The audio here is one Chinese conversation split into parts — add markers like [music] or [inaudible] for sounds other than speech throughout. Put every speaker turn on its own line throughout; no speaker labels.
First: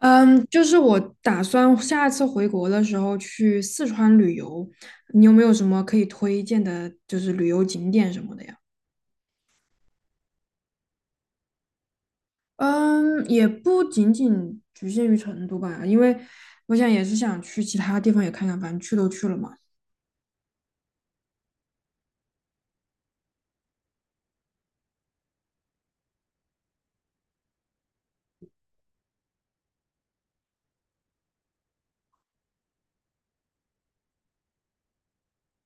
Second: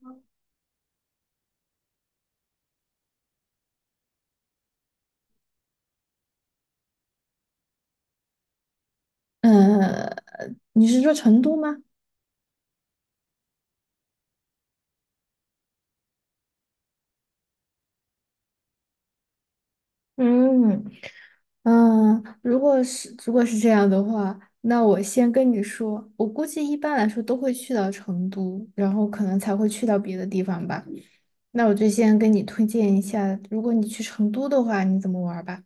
嗯，就是我打算下次回国的时候去四川旅游，你有没有什么可以推荐的，就是旅游景点什么的呀？
呃，你是说成都吗？
嗯，也不仅仅局限于成都吧，因为我想也是想去其他地方也看看，反正去都去了嘛。
嗯。嗯，如果是这样的话，那我先跟你说，我估计一般来说都会去到成都，然后可能才会去到别的地方吧。那我就先跟你推荐一下，如果你去成都的话，你怎么玩儿吧？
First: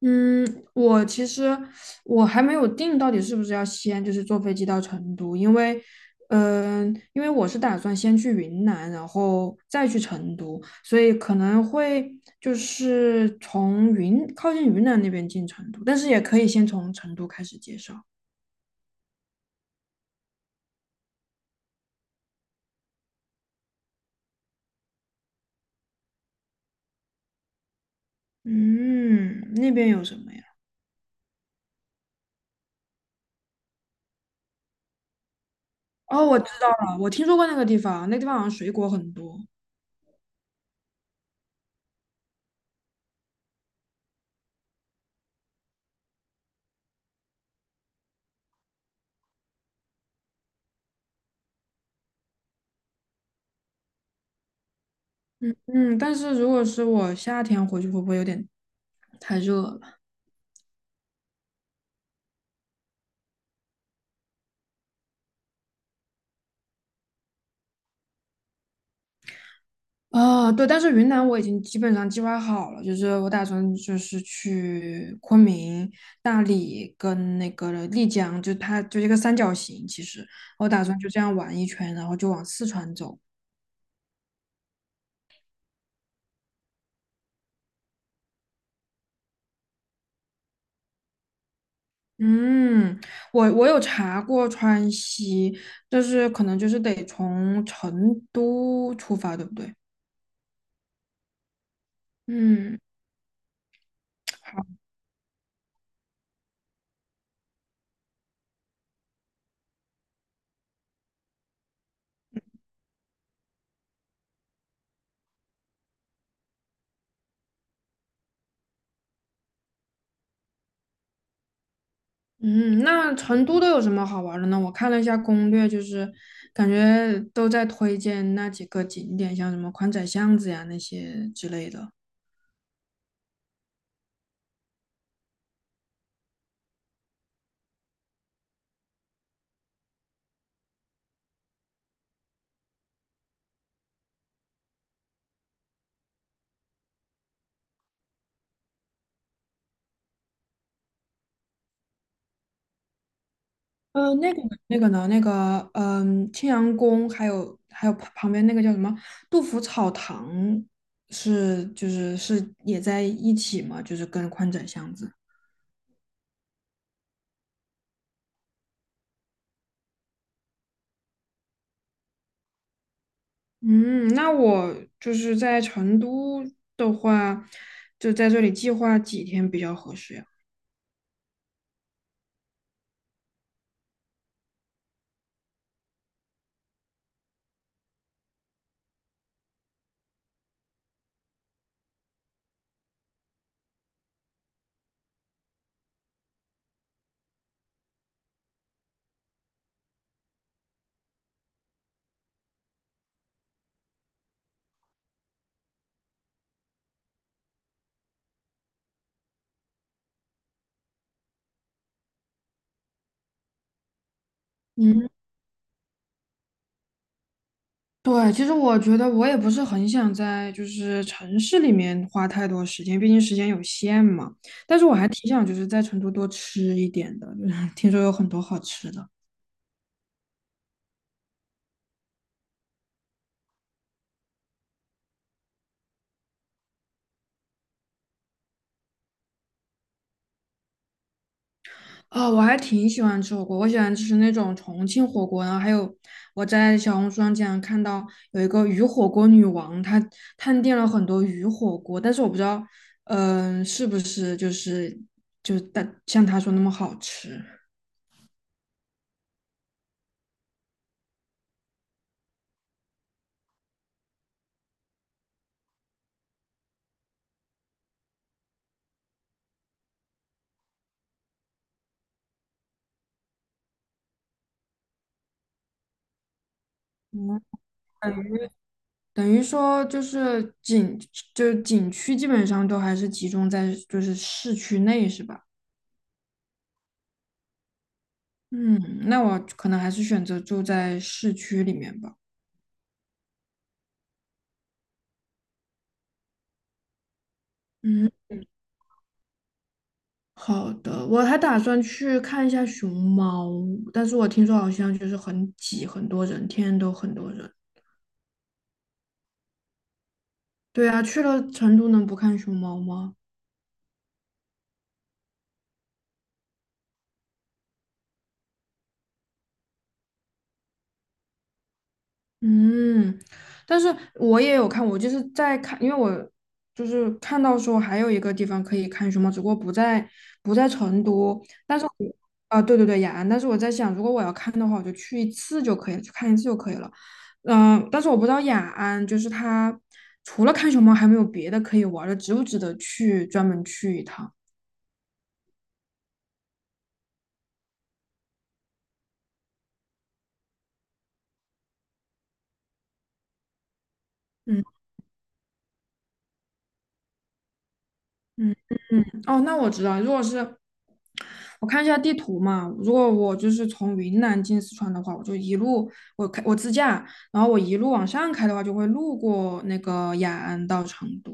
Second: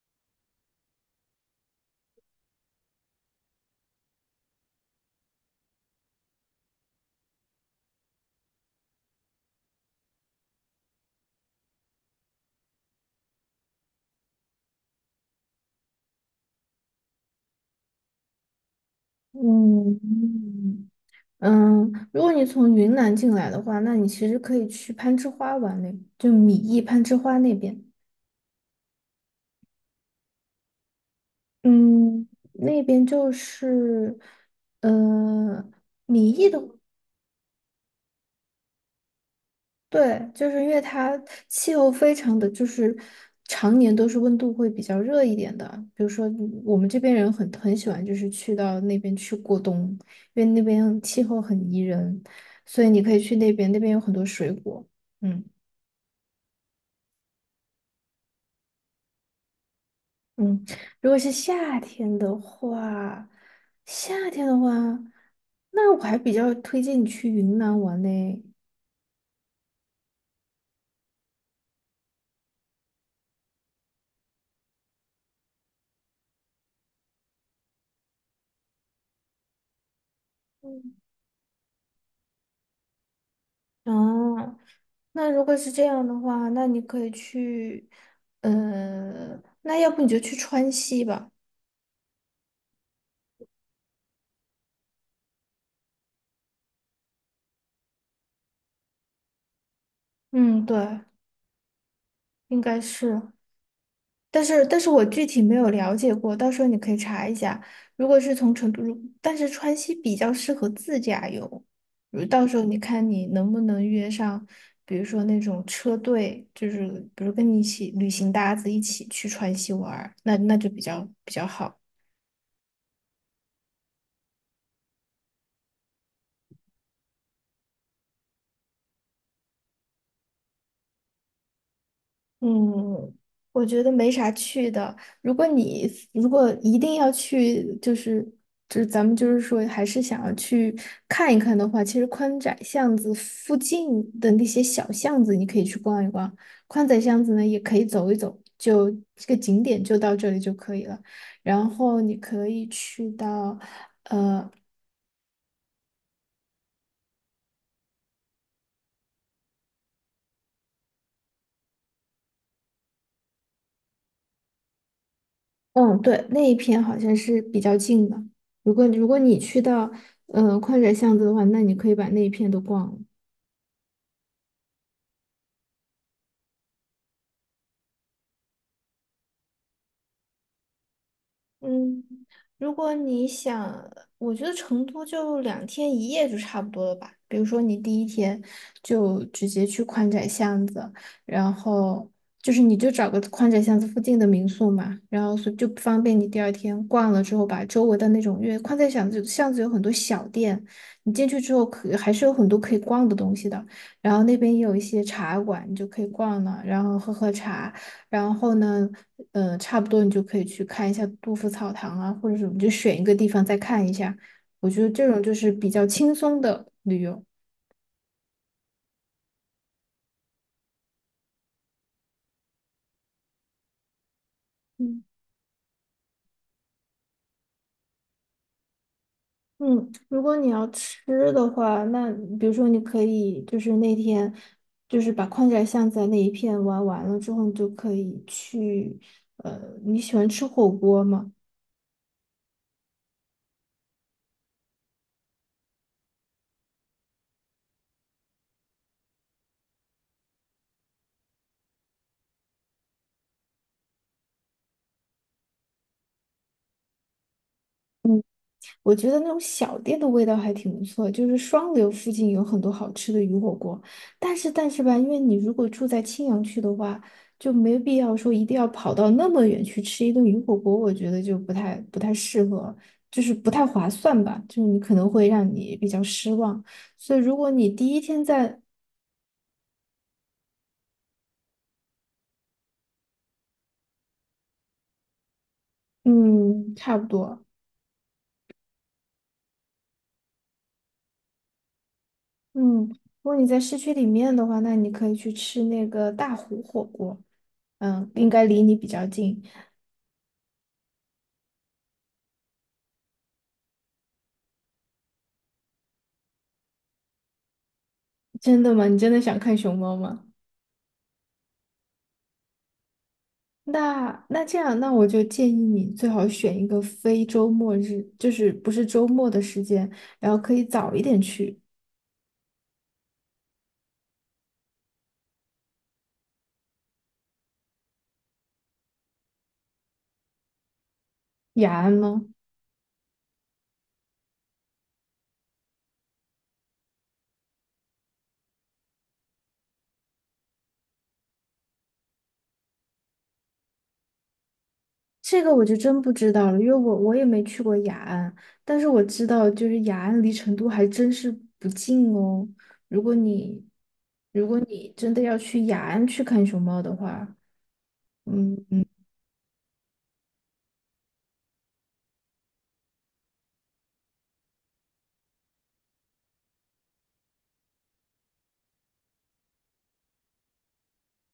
我其实还没有定到底是不是要先就是坐飞机到成都，嗯、因为我是打算先去云南，然后再去成都，所以可能会就是从云靠近云南那边进成都，但是也可以先从成都开始介绍。
嗯。嗯，如果你从云南进来的话，那你其实可以去攀枝花玩嘞，就米易攀枝花那边。
嗯，那边有什么呀？
嗯，那边就是，呃，
哦，
米
我知
易的，
道了，我听说过那个地方，那个地方好像水果很多。
对，就是因为它气候非常的就是常年都是温度会比较热一点的，比如说我们这边人很喜欢就是去到那边去过冬，因为那边气候很宜人，所以你可以去那边，那边有很多水果。嗯。
嗯，但是如果是我夏天回去，会不会有点太热了？
嗯，如果是夏天的话，夏天的话，那我还比较推荐你去云南玩呢。
啊，对，但是云南我已经基本上计划好了，就是我打算就是去昆明、大理跟那个丽江，就它就一个三角形，其实我打算就这样玩一圈，然后就往四川走。
哦，那如果是这样的话，那你可以去，那要不你就去川西吧。
嗯，我有查过川西，但是可能就是得从成都出发，对不对？
嗯，对，应
嗯。
该是，但是
好。
但是我具体没有了解过，到时候你可以查一下。如果是从成都，如但是川西比较适合自驾游，如到时候你看你能不能约上，比如说那种车队，就是比如跟你一起旅行搭子一起去川西玩儿，那就比较好。
嗯，那成都都有什么好玩儿的呢？我看了一下攻略，就是感觉都在推荐那几个景点，像什么宽窄巷子呀那些之类的。
嗯，我觉得没啥去的。如果你如果一定要去，就是就是咱们就是说，还是想要去看一看的话，其实宽窄巷子附近的那些小巷子，你可以去逛一逛。宽窄巷子呢，也可以走一走，就这个景点就到这里就可以了。然后你可以去到，
呃，那个那个呢，那个嗯，青羊宫，还有旁边那个叫什么杜甫草堂是，就是是也在一起嘛，就是跟宽窄巷子。
嗯，对，那一片好像是比较近的。如果你去到，嗯、宽窄巷子的话，那你可以把那一片都逛了。
嗯，那我就是在成都的话，就在这里计划几天比较合适呀？
嗯，如果你想，我觉得成都就两天一夜就差不多了吧。比如说你第一天就直接去宽窄巷子，然后就是你就找个宽窄巷子附近的民宿嘛，然后所以就方便你第二天逛了之后，把周围的那种，因为宽窄巷子有很多小店，你进去之后可还是有很多可以逛的东西的。然后那边也有一些茶馆，你就可以逛了，然后喝喝茶。然后呢，差不多你就可以去看一下杜甫草堂啊，或者什么，就选一个地方再看一下。我觉得这
嗯。
种就是比较轻松的旅游。
对，其实我觉得我也不是很想在就是城市里面花太多时间，毕竟时间有限嘛。但是我
嗯。
还挺想就是在成都多吃一点的，[laughs] 就是听说有很多好吃的。
嗯，如果你要吃的话，那比如说你可以就是那天就是把宽窄巷子那一片玩完了之后，你就可以去，你喜欢吃火锅吗？
啊、我还挺喜欢吃火锅，我喜欢吃那种重庆火锅，然后还有我在小红书上经常看到有一个鱼火锅女王，她探店了很多鱼火锅，但是我不知道，是不是就是就但像她说那么好吃。
我觉得那种小店的味道还挺不错，就是双流附近有很多好吃的鱼火锅，但是吧，因为你如果住在青羊区的话，就没必要说一定要跑到那么远去吃一顿鱼火锅，我觉得就不太适合，就是不太划算吧，就是你可能会让你比较失望。所以如果
嗯，
你第一天在，
等于说就是景区基本上都还是集中在就是市区内，是吧？
嗯，差不多。
嗯，那我可能还是选择住在市区里面吧。
嗯，如果你在市区里面的话，那你可以去吃那个大湖火锅，嗯，
嗯，
应该离你比较近。
好的，我还打算去看一下熊猫，但是我听说好像就是很挤，很多人，天天都很多人。
真的吗？你真的想看熊猫吗？
对啊，去了成都能不看熊猫吗？
那这样，那我就建议你最好选一个非周末日，就是不是周末的时间，然后可以早一点去。
嗯，但是我也有看，我就是在看，因为我就是看到说还有一个地方可以看熊猫，只不过不在成都，
雅
但是
安
我
吗？
对对对，雅安，但是我在想，如果我要看的话，我就去一次就可以了，去看一次就可以了。但是我不知道雅安就是它除了看熊猫还没有别的可以玩儿的，值不值得去专门去一趟？
这个我就真不知道了，因为我也没去过雅安，但是我知道就是雅安离成都还真是不近哦。如果你如果
嗯，
你真的要去雅安去看熊猫的话，嗯。
哦，那我知道，如果是我看一下地图嘛，如果我就是从云南进四川的话，我就一路我自驾，然后我一路往上开的话，就会路过那个雅安到成都。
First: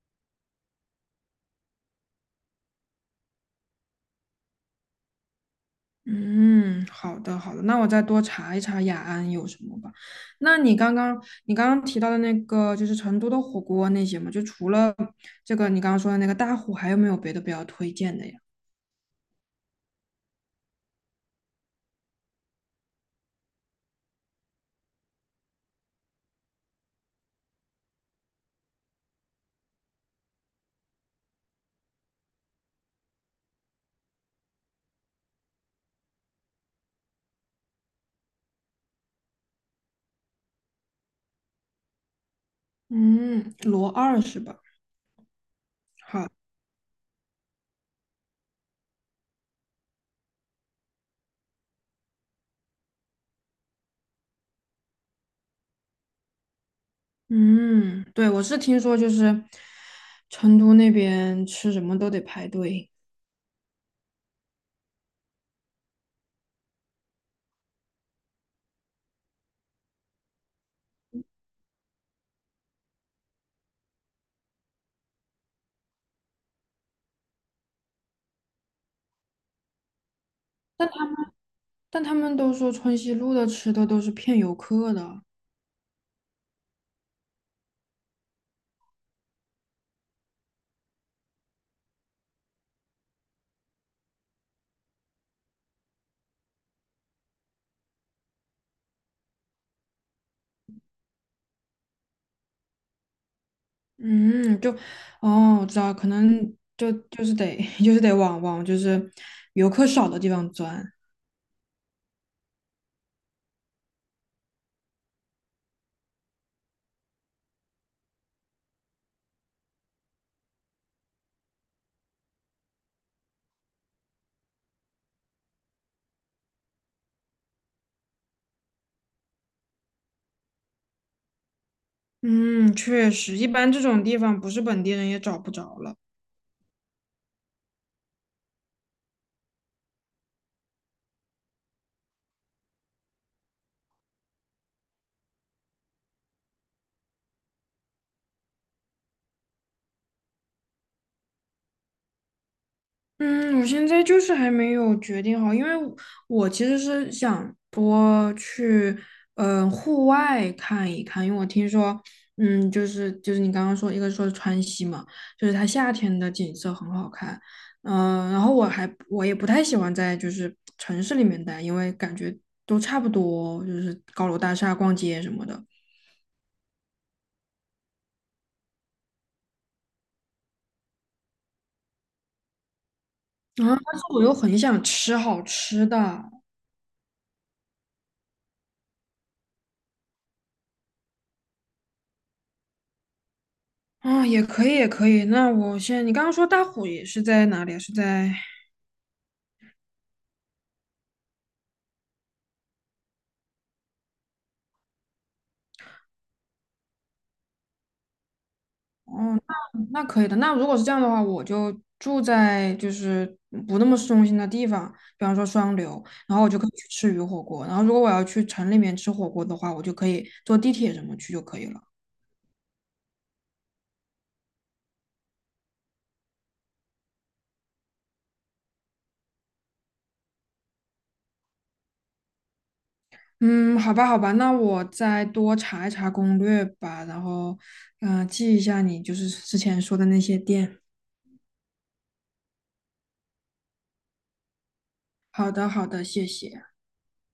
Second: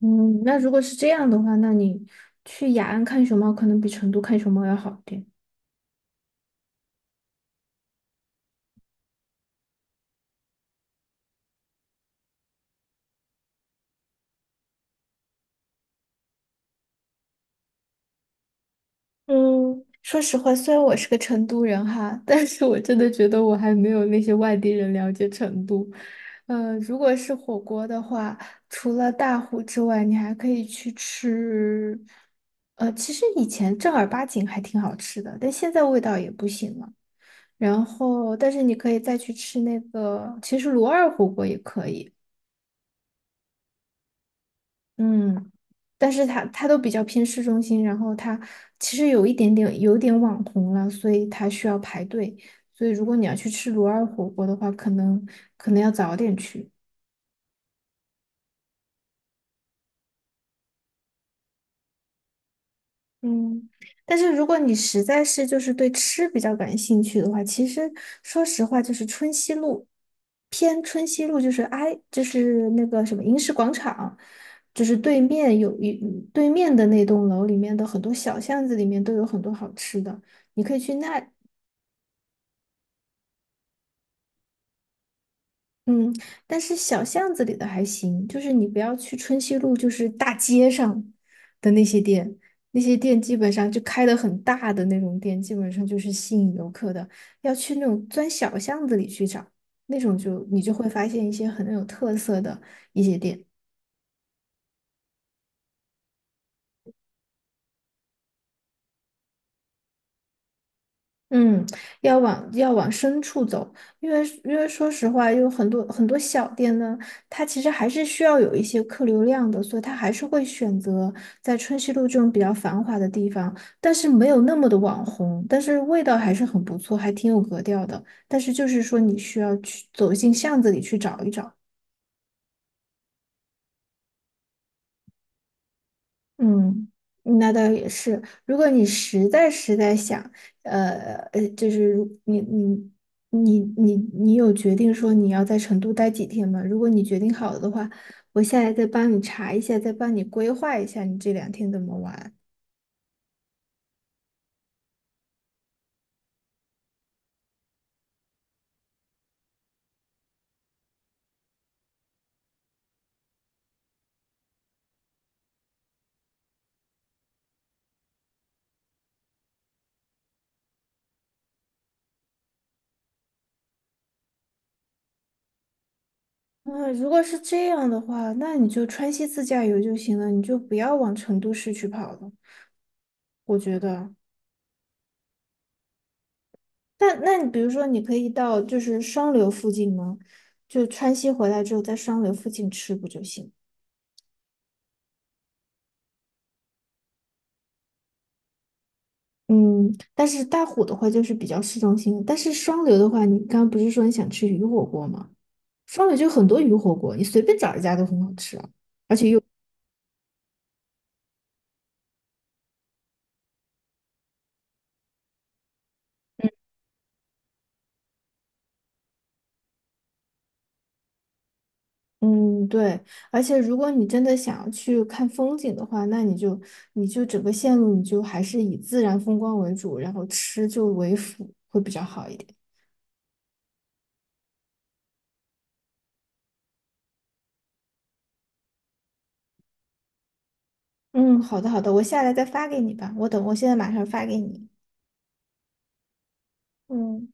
嗯，那如果是这样的话，那你去雅安看熊猫可能比成都看熊猫要好一点。
嗯，好的好的，那我再多查一查雅安有什么吧。那你刚刚提到的那个就是成都的火锅那些嘛，就除了这个你刚刚说的那个大虎，还有没有别的比较推荐的呀？
嗯，说实话，虽然我是个成都人哈，但是我真的觉得我还没有那些外地人了解成都。呃，如果是火锅的话，除了大虎之外，你还可以去吃。呃，其实以前正儿八经还挺好吃的，但现在味道也不行了。然后，但是你可以再去吃那个，其实罗二火锅也可以。
嗯，罗二是吧？
嗯，但是
好。
他都比较偏市中心，然后他其实有一点点有点网红了，所以他需要排队。所以如果你要去吃罗尔火锅的话，可能要早点去。
嗯，对，我是听说就是成都那边吃什么都得排队，
嗯，但是如果你实在是就是对吃比较感兴趣的话，其实说实话，就是春熙路偏春熙路，就是挨就是那个什么银石广场，就是对面有一对面的那栋楼里面的很多小巷子里面都有很多好吃的，你可以
但
去
他
那。
但他们都说春熙路的吃的都是骗游客的。
嗯，但是小巷子里的还行，就是你不要去春熙路，就是大街上的那些店，那些店基本上就开的很大的那种店，基本上就是吸引游客的。要去那种钻小巷子里去找，那种就你就会发现一些很有特色的一些店。
嗯，就哦，我知道，可能就是得 [laughs] 就是得往就是游客少的地方钻。
嗯，要往深处走，因为说实话，有很多小店呢，它其实还是需要有一些客流量的，所以它还是会选择在春熙路这种比较繁华的地方，但是没有那么的网红，但是味道还是很不错，还挺有格调的。但是就是说，你需要去走进巷子里去找一找。
嗯，确实，一般这种地方不是本地人也找不着了。
嗯，那倒也是。如果你实在想，呃就是如你有决定说你要在成都待几天吗？如果你决定好了的话，我下来再帮你查一下，再帮你规划一下你这两天怎么玩。
嗯，我现在就是还没有决定好，因为我其实是想多去，户外看一看，因为我听说，嗯，就是你刚刚说，一个说川西嘛，就是它夏天的景色很好看，然后我也不太喜欢在就是城市里面待，因为感觉都差不多，就是高楼大厦、逛街什么的。
嗯，如果是这样的话，那你就川西自驾游就行了，你就不要往成都市区跑了。我
然后，
觉
但是
得，
我又很想吃好吃的，
那那你比如说，你可以到就是双流附近吗？就川西回来之后，在双流附近吃不就行了。
啊、也可以，也可以。那我先，你刚刚说大虎也是在哪里啊？是在，
嗯，但是大虎的话就是比较市中心，但是双流的话，你刚刚不是说你想吃鱼火锅吗？双流就很多鱼火锅，你随便找一家都很好吃啊。
嗯那可以的。那如果是这样的话，我就住在就是不那么市中心的地方，比方说双流，然后我就可以去吃鱼火锅。然后如果我要去城里面吃火锅的话，我就可以坐地铁什么去就可以了。
嗯，对，而且如果你真的想要去看风景的话，那你就你就整个线路你就还是以自然风光为主，然后吃就为辅，会比较好一点。
嗯，好吧，好吧，那我再多查一查攻略吧，然后，记一下你就是之前说的那些店。
嗯，好的好的，我下来再发给你吧，我等我现在马上发给你。
好的，好的，谢谢。
嗯。